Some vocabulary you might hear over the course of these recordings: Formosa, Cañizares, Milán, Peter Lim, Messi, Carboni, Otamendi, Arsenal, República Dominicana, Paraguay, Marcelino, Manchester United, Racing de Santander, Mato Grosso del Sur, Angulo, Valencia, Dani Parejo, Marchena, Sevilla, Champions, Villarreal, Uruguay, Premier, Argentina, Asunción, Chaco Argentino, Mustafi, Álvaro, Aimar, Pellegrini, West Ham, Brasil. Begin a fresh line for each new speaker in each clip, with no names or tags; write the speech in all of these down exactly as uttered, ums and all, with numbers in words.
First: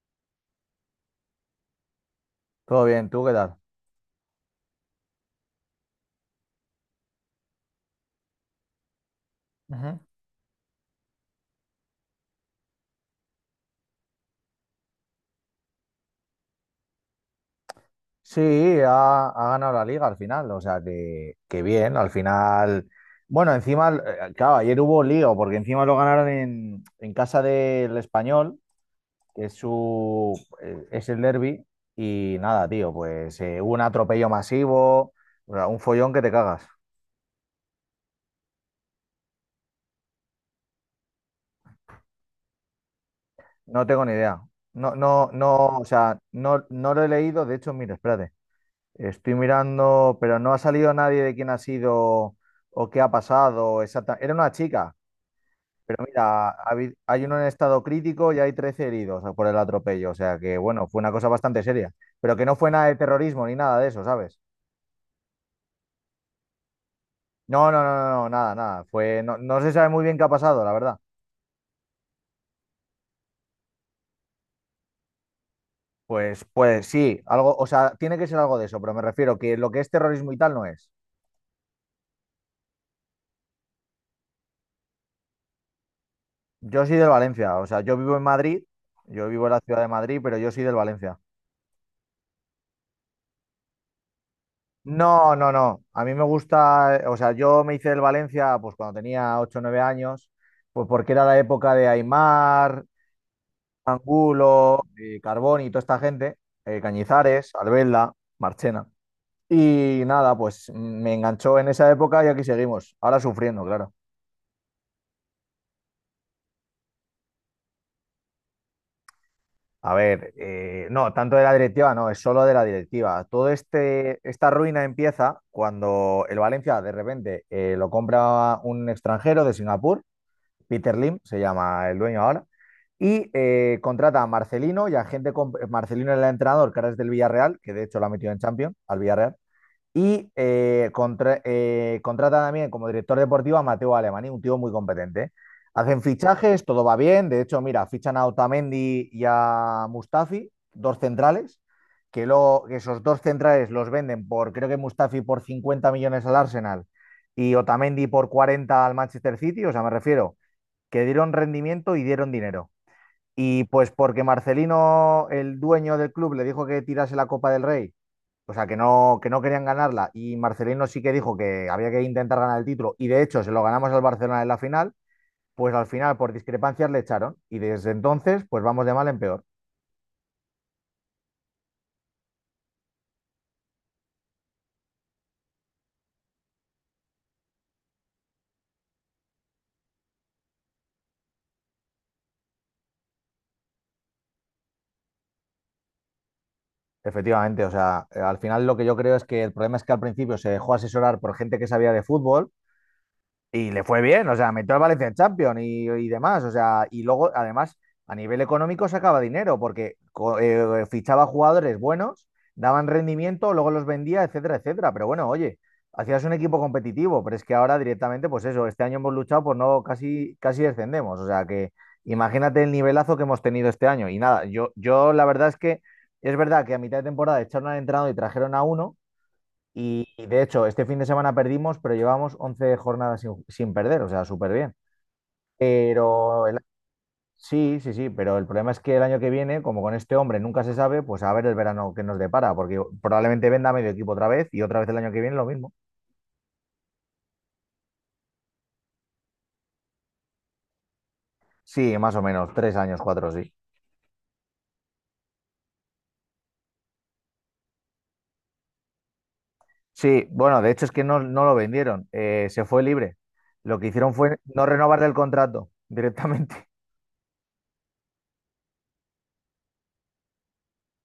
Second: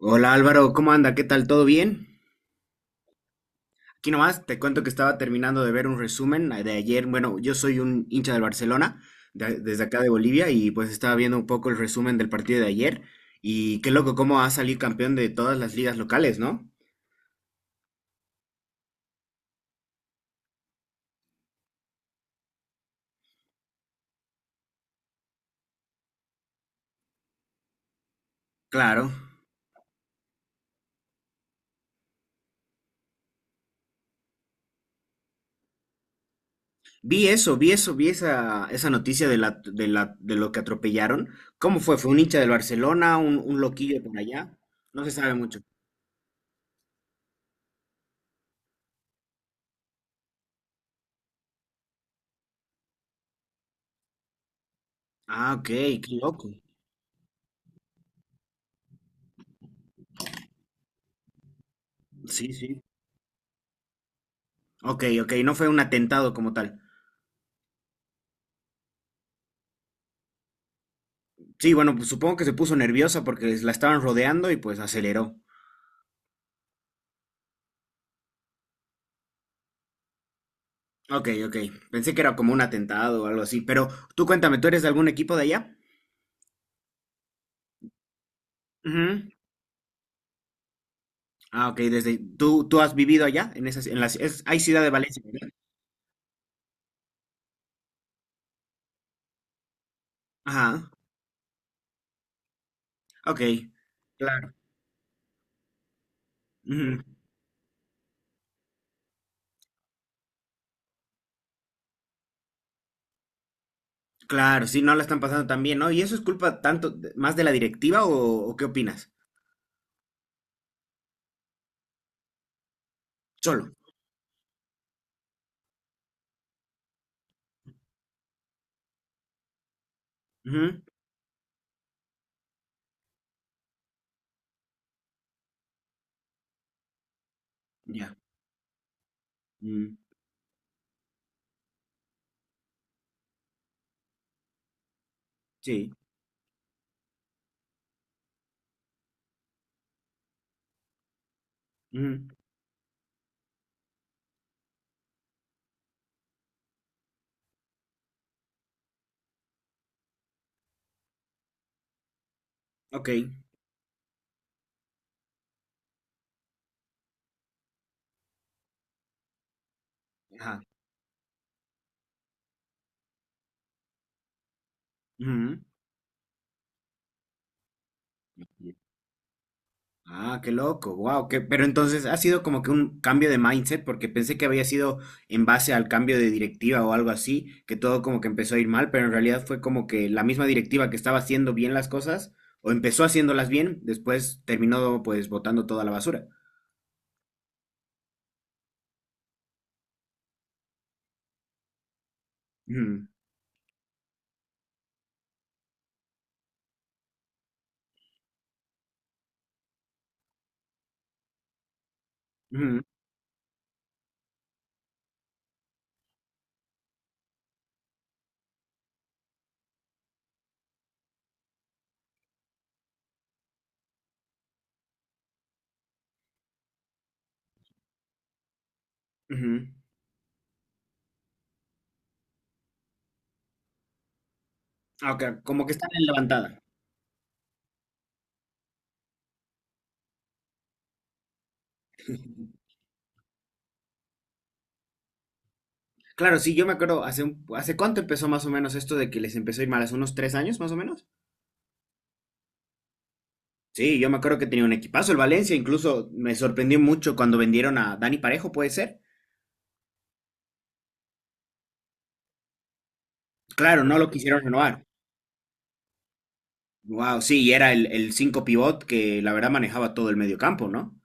Hola Álvaro, ¿cómo anda? ¿Qué tal? ¿Todo bien?
Todo bien, ¿tú qué tal?
Aquí nomás te cuento que estaba terminando de ver un resumen eh, de ayer. Bueno, yo soy un hincha del Barcelona, de- desde acá
Ujú.
de Bolivia, y pues estaba viendo un poco el resumen del partido de ayer. Y qué loco cómo ha salido campeón de todas las ligas locales, ¿no?
Sí, ha, ha ganado la liga al final, o sea que, que bien, al final. Bueno, encima, eh, claro, ayer hubo lío, porque encima lo ganaron en, en casa del Español,
Claro.
que es su eh, es el derbi, y nada, tío, pues eh, hubo un atropello masivo, o sea, un follón que te cagas.
Vi eso, vi eso, vi esa, esa noticia de la, de la, de lo que atropellaron. ¿Cómo fue? ¿Fue un hincha del Barcelona, un, un
No
loquillo
tengo ni
por
idea.
allá?
No,
No se
no,
sabe mucho.
no, o sea, no, no lo he leído, de hecho, mira, espérate. Estoy mirando, pero no ha salido nadie de quién ha sido o qué ha pasado. Exacta- Era una chica,
Ah, ok, qué
pero mira,
loco.
ha habi- hay uno en estado crítico y hay trece heridos por el atropello. O sea que, bueno, fue una cosa bastante seria. Pero que
Sí,
no fue
sí.
nada de terrorismo ni nada de eso, ¿sabes?
Ok, ok, no fue un atentado como tal.
No, no, no, no, no, nada, nada. Fue, no, no se sabe muy bien qué ha pasado, la verdad.
Sí, bueno, pues supongo que se puso nerviosa porque la estaban rodeando y pues aceleró.
Pues, pues sí, algo, o sea, tiene que ser algo de eso, pero me refiero que lo que es terrorismo y tal no es.
Ok, ok. Pensé que era como un atentado o algo así, pero tú cuéntame, ¿tú eres de algún equipo de allá?
Yo soy del Valencia, o sea, yo vivo en Madrid, yo
Ujú.
vivo en la ciudad de Madrid, pero yo soy del Valencia.
Ah, ok, desde tú tú has vivido allá en esas en las es- hay ciudad de Valencia,
No,
¿verdad?
no, no. A mí me gusta, eh, o sea, yo me hice del Valencia pues cuando tenía ocho, o nueve años, pues
Ajá.
porque era la época de Aimar,
Ok. Claro.
Angulo, eh, Carboni y toda esta gente, eh,
Ujú.
Cañizares, Albelda, Marchena. Y nada, pues mm, me enganchó en esa época y aquí seguimos, ahora sufriendo, claro.
Claro, sí, no la están pasando tan bien, ¿no? ¿Y eso es culpa tanto de- más de la directiva o, o qué opinas?
A ver, eh, no, tanto de la directiva, no, es solo de la directiva. Todo
Solo.
este, esta ruina empieza cuando el Valencia de repente eh, lo compra un extranjero de Singapur.
Ujú.
Peter Lim se llama el dueño ahora. Y eh, contrata a Marcelino y a gente con... eh, Marcelino era el entrenador, que ahora es del Villarreal, que de hecho lo ha
Ya.
metido en Champions, al Villarreal.
Mm.
Y eh, contra- eh, contrata también como director deportivo a Mateo Alemany, un tío muy competente.
Sí.
Hacen fichajes, todo va bien. De hecho, mira, fichan a Otamendi y a Mustafi, dos centrales, que
Ujú.
luego que esos dos centrales los venden por, creo que Mustafi por cincuenta millones al Arsenal y Otamendi por cuarenta al Manchester City. O sea, me refiero que dieron rendimiento y dieron dinero.
Ok.
Y pues porque Marcelino, el dueño del club, le dijo que tirase la Copa del Rey, o sea, que no, que no querían ganarla, y
Ajá.
Marcelino sí que dijo que había que intentar ganar el título, y de hecho se lo ganamos al Barcelona en la final,
Ujú.
pues al final por discrepancias le echaron, y desde entonces pues vamos de mal en peor.
Ah, qué loco, wow, que, pero entonces ha sido como que un cambio de mindset, porque pensé que había sido en base al cambio de directiva o algo así, que todo como que empezó a ir mal, pero en realidad fue como que la misma directiva que estaba haciendo bien las cosas, o empezó haciéndolas bien, después terminó pues botando toda la basura.
Efectivamente, o sea, eh, al final lo que yo creo es que el problema es que al principio se dejó asesorar por gente que sabía de fútbol.
Ujú,
Y le fue bien, o sea, metió al Valencia en Champions y, y demás, o sea, y luego, además, a nivel económico sacaba dinero porque co- eh, fichaba jugadores buenos,
ujú,
daban rendimiento, luego los vendía, etcétera, etcétera. Pero bueno, oye, hacías un equipo competitivo, pero es que ahora directamente, pues eso, este año hemos luchado por no casi, casi descendemos, o sea, que imagínate el nivelazo que hemos tenido este año. Y nada, yo, yo la verdad es que es verdad que a mitad de temporada echaron al entrenador y trajeron a uno
ujú.
y, y de hecho, este fin de semana perdimos, pero llevamos once jornadas sin, sin perder, o sea, súper bien.
Ah, ok, como que están en
Pero el-
levantada.
sí, sí, sí, pero el problema es que el año que viene, como con este hombre nunca se sabe, pues a ver el verano que nos depara, porque probablemente venda medio equipo otra vez y otra vez el año que viene lo mismo.
Claro, sí, yo me acuerdo, hace, un- ¿hace cuánto empezó más o menos esto de que les empezó a ir mal? ¿Hace unos tres años más o menos?
Sí, más o menos, tres años, cuatro, sí.
Sí, yo me acuerdo que tenía un equipazo el Valencia, incluso me sorprendió mucho cuando vendieron a Dani Parejo, puede ser.
Sí, bueno, de hecho es que no, no lo vendieron, eh, se fue libre. Lo
Claro,
que
no lo
hicieron fue
quisieron
no
renovar.
renovarle el contrato directamente.
Wow, sí, y era el, el cinco pivot que la verdad manejaba todo el medio campo, ¿no?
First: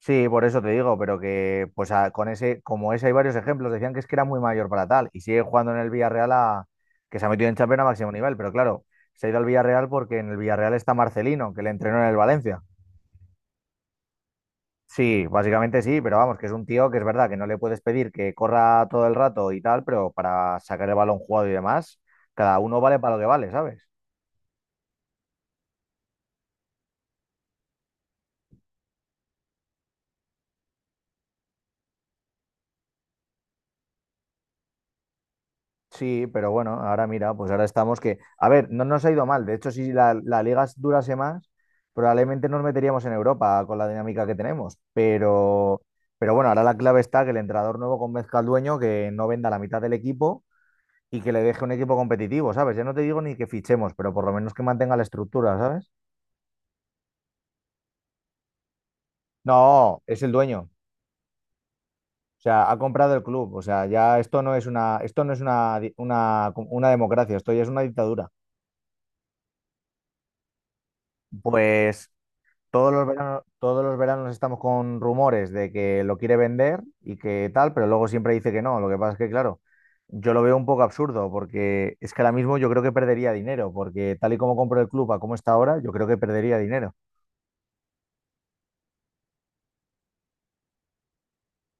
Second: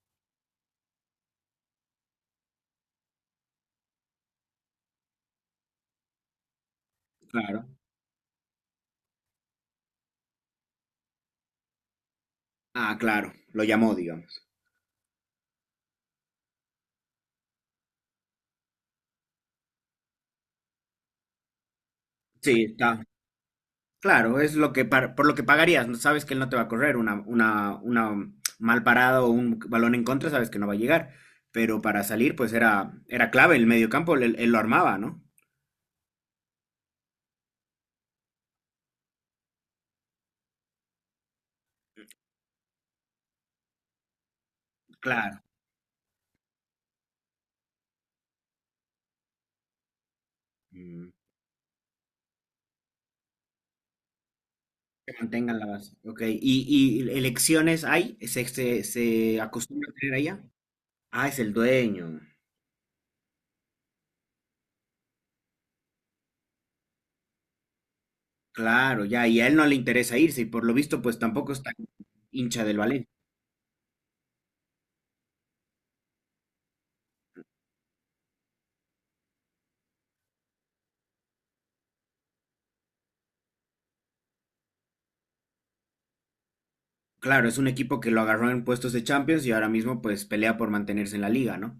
Sí, por eso te digo, pero que pues a- con ese, como ese hay varios ejemplos, decían que es que era muy mayor para tal y sigue jugando en el Villarreal a, que se ha metido en
Claro.
Champions a máximo nivel, pero claro, se ha ido al Villarreal porque en el Villarreal está Marcelino, que le entrenó en el Valencia.
Ah, claro, lo llamó, digamos.
Sí, básicamente sí, pero vamos, que es un tío que es verdad que no le puedes pedir que corra todo el rato y tal, pero para sacar el balón jugado y demás, cada
Sí,
uno vale
está.
para lo que vale, ¿sabes?
Claro, es lo que par- por lo que pagarías, ¿no? Sabes que él no te va a correr una, una, una mal parada o un balón en contra, sabes que no va a llegar. Pero para salir, pues era, era clave el medio campo, él, él lo armaba, ¿no?
Sí, pero bueno, ahora mira, pues ahora estamos que, a ver, no nos ha ido mal. De hecho, si la, la liga durase más, probablemente nos meteríamos en Europa con la dinámica que tenemos.
Claro.
Pero, pero bueno, ahora la clave está que el entrenador nuevo convenzca al dueño que no venda la mitad del equipo y que le deje un equipo competitivo, ¿sabes? Ya no te digo ni que fichemos, pero por lo menos que mantenga la
Que mantengan
estructura,
la
¿sabes?
base. Ok. ¿Y, y elecciones hay? ¿Se, se, se acostumbra a
No,
tener
es el
allá?
dueño.
Ah, es el dueño.
O sea, ha comprado el club. O sea, ya esto no es una, esto no es una, di- una, una democracia, esto ya es una dictadura.
Claro, ya. Y a él no le interesa irse. Y por lo visto, pues tampoco está
Pues
hincha del
Todos los
Valencia.
veranos, todos los veranos estamos con rumores de que lo quiere vender y que tal, pero luego siempre dice que no. Lo que pasa es que, claro, yo lo veo un poco absurdo porque es que ahora mismo yo creo que perdería dinero, porque tal y como compro el club a como está ahora, yo creo que perdería dinero.
Claro, es un equipo que lo agarró en puestos de Champions y ahora mismo, pues pelea por mantenerse en la liga, ¿no?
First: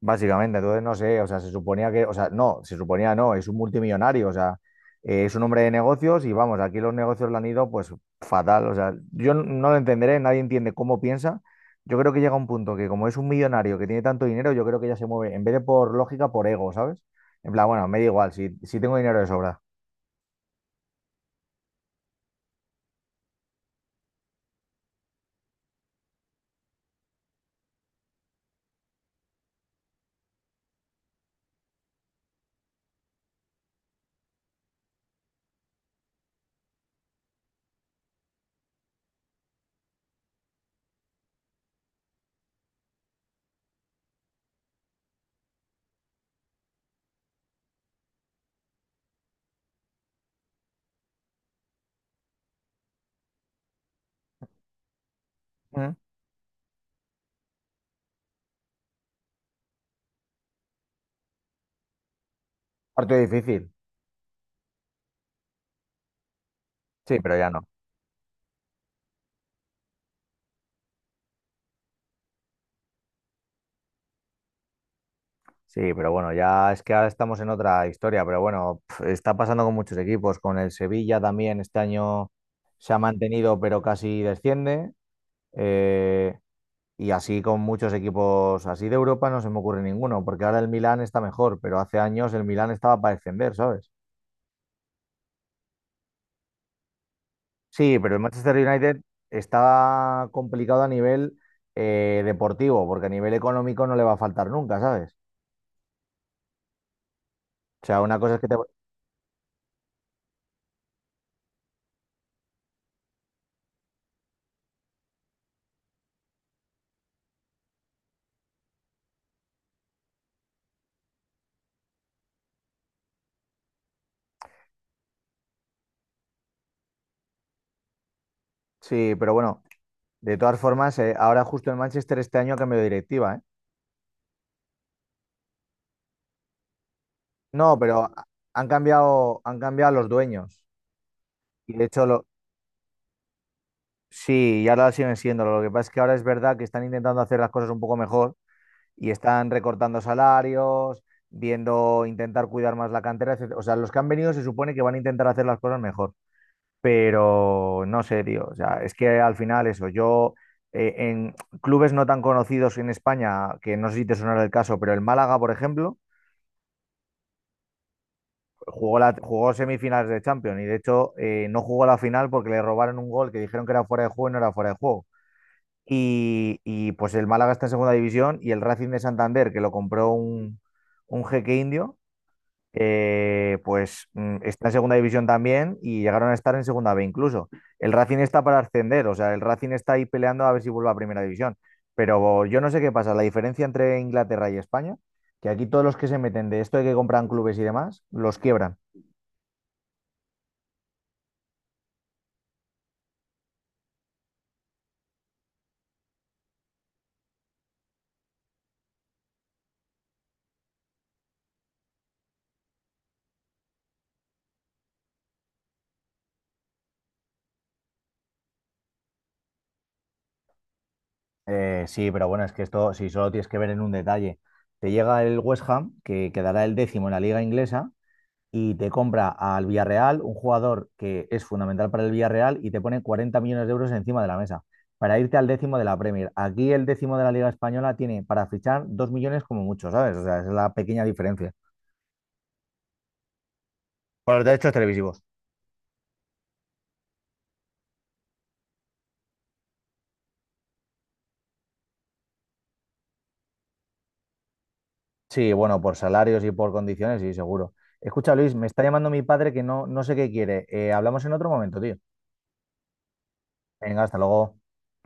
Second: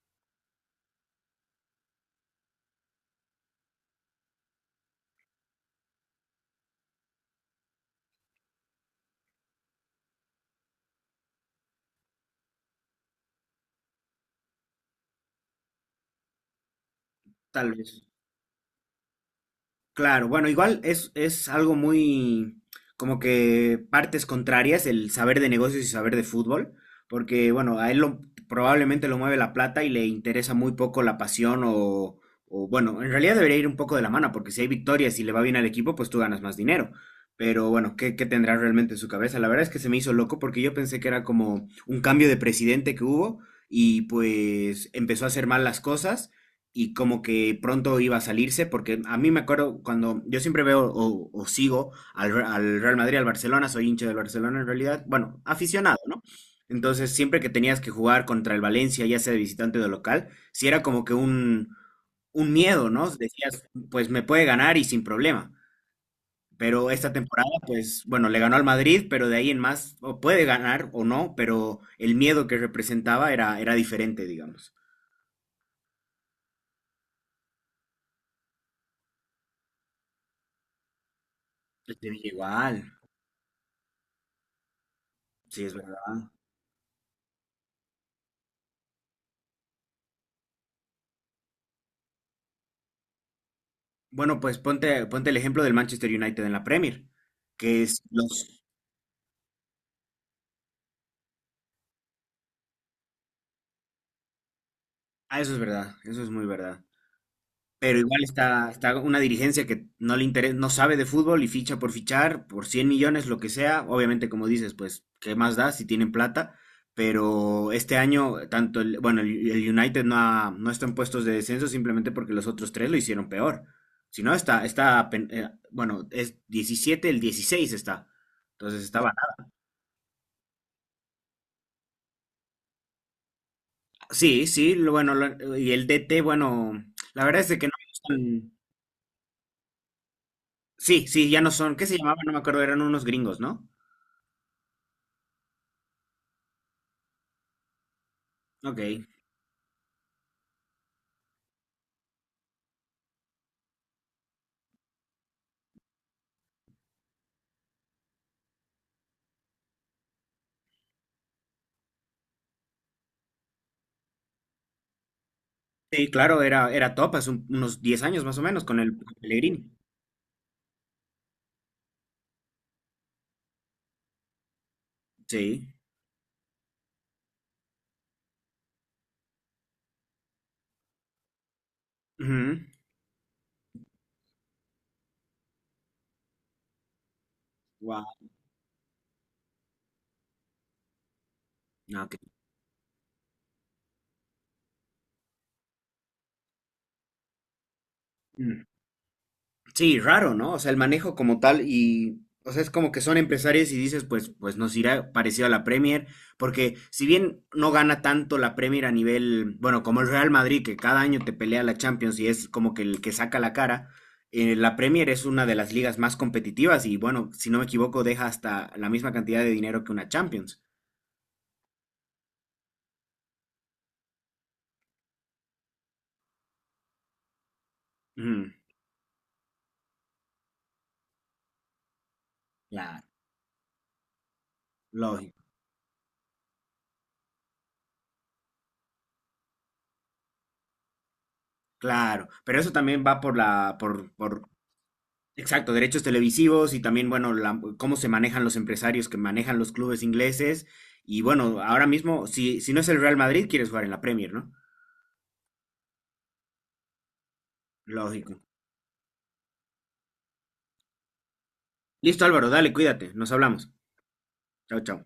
Básicamente, entonces no sé, o sea, se suponía que, o sea, no, se suponía no, es un multimillonario, o sea, eh, es un hombre de negocios y vamos, aquí los negocios le han ido pues fatal, o sea, yo n- no lo entenderé, nadie entiende cómo piensa. Yo creo que llega un punto que como es un millonario que tiene tanto dinero, yo creo que ya se mueve, en vez de por lógica, por ego, ¿sabes? En plan,
Tal
bueno, me
vez.
da igual, si, si tengo dinero de sobra.
Claro, bueno, igual es, es algo muy como que partes contrarias el saber de negocios y saber de fútbol, porque bueno, a él lo, probablemente lo mueve la plata y le interesa muy poco la pasión o, o bueno, en realidad debería ir un poco de la mano, porque si hay victorias y le va bien al equipo, pues tú ganas más dinero. Pero bueno, ¿qué, qué tendrá realmente en su cabeza? La verdad es que se me hizo loco porque yo pensé que era como un cambio de presidente que hubo y pues empezó a hacer mal las cosas y como que pronto iba a salirse, porque a mí me acuerdo cuando yo siempre veo o, o sigo al, Re- al Real Madrid, al Barcelona, soy hincha del Barcelona en realidad, bueno,
Mm.
aficionado, ¿no? Entonces siempre que tenías que jugar contra el Valencia, ya sea de visitante o de local, si era como que un, un miedo, ¿no?
Parte
Decías,
difícil,
pues me puede ganar y sin problema. Pero esta
sí, pero
temporada,
ya no.
pues bueno, le ganó al Madrid, pero de ahí en más, o puede ganar o no, pero el miedo que representaba era, era diferente, digamos.
Sí, pero bueno, ya es que ahora estamos en otra historia, pero bueno, pf, está pasando con muchos equipos, con el Sevilla también este
El Sevilla
año
igual,
se ha mantenido, pero casi desciende,
sí, es.
eh, y así con muchos equipos así de Europa no se me ocurre ninguno, porque ahora el Milán está mejor, pero hace años el Milán estaba para descender, ¿sabes?
Bueno, pues ponte, ponte el ejemplo del Manchester United en la Premier, que
Sí,
es
pero el Manchester
los...
United está complicado a nivel eh, deportivo, porque a nivel económico no le va a faltar nunca, ¿sabes?
Ah, eso es verdad, eso es muy verdad.
O
Pero
sea, una
igual
cosa es que te...
está, está una dirigencia que no le interesa, no sabe de fútbol y ficha por fichar, por cien millones, lo que sea. Obviamente, como dices, pues, ¿qué más da si tienen plata? Pero este año, tanto el, bueno, el, el United no, ha- no está en puestos de descenso simplemente porque los otros tres lo hicieron peor. Si no, está, está, pen- eh, bueno, es diecisiete, el dieciséis está. Entonces está.
Sí, pero bueno. De todas formas, eh, ahora justo en Manchester este año ha cambiado de directiva, ¿eh?
Sí, sí, lo- bueno, lo- y el D T, bueno, la verdad es de que no
No,
me
pero ha-
gustan.
han cambiado, han cambiado los dueños.
Sí, sí, ya no
Y
son. ¿Qué
de
se
hecho,
llamaban?
lo,
No me acuerdo, eran unos gringos, ¿no?
sí, y ahora siguen siendo. Lo que pasa es que ahora es verdad que están intentando hacer las cosas un poco mejor
Ok.
y están recortando salarios, viendo, intentar cuidar más la cantera, etcétera. O sea, los que han venido se supone que van a intentar hacer las cosas mejor. Pero no sé, tío. O sea, es que al final eso, yo eh, en clubes no tan conocidos en España, que no sé si te sonará el caso, pero el Málaga, por ejemplo.
Sí, claro, era, era top hace un- unos diez años más o menos con el
Jugó, la, jugó
Pellegrini.
semifinales de Champions y de hecho eh, no jugó la final porque le robaron un gol que dijeron que era fuera de juego y no era fuera de juego.
Sí.
Y, y, pues el Málaga está en segunda división y el Racing de Santander, que lo compró un, un jeque indio, eh, pues mm, está en segunda división también y llegaron a estar en segunda B incluso. El
Wow.
Racing está para ascender, o sea, el Racing está ahí peleando a ver si vuelve a primera división. Pero yo no sé qué pasa, la diferencia entre Inglaterra y España, que aquí todos los que se meten de esto de que compran clubes y demás, los quiebran.
Sí, raro, ¿no? O sea, el manejo como tal y, o sea, es como que son empresarios y dices, pues, pues nos irá parecido a la Premier, porque si bien no gana tanto la Premier a nivel, bueno, como el Real Madrid, que cada año te pelea la Champions y es como que el que saca la cara, eh, la Premier es una de las ligas más competitivas y, bueno, si no me equivoco, deja hasta la misma cantidad de dinero que una Champions.
Eh, sí, pero bueno, es que esto, si solo tienes que ver en un detalle, te llega el West Ham, que quedará el décimo en la liga inglesa,
Ujú.
y te compra al Villarreal, un jugador que es fundamental para el Villarreal, y te pone
Claro.
cuarenta millones de euros encima de la mesa, para irte
Lógico,
al décimo de la Premier. Aquí el décimo de la liga española tiene para fichar dos millones como mucho, ¿sabes? O sea, esa es la pequeña diferencia.
claro, pero eso también va por la, por,
Por los
por.
derechos televisivos.
Exacto, derechos televisivos y también, bueno, la- cómo se manejan los empresarios que manejan los clubes ingleses. Y bueno, ahora mismo, si, si no es el Real Madrid, quieres jugar en la Premier, ¿no?
Sí, bueno, por salarios y por condiciones, sí, seguro. Escucha,
Lógico.
Luis, me está llamando mi padre que no, no sé qué quiere. Eh, hablamos en otro momento, tío.
Listo, Álvaro, dale, cuídate, nos hablamos.
Venga, hasta luego.
Chao, chao.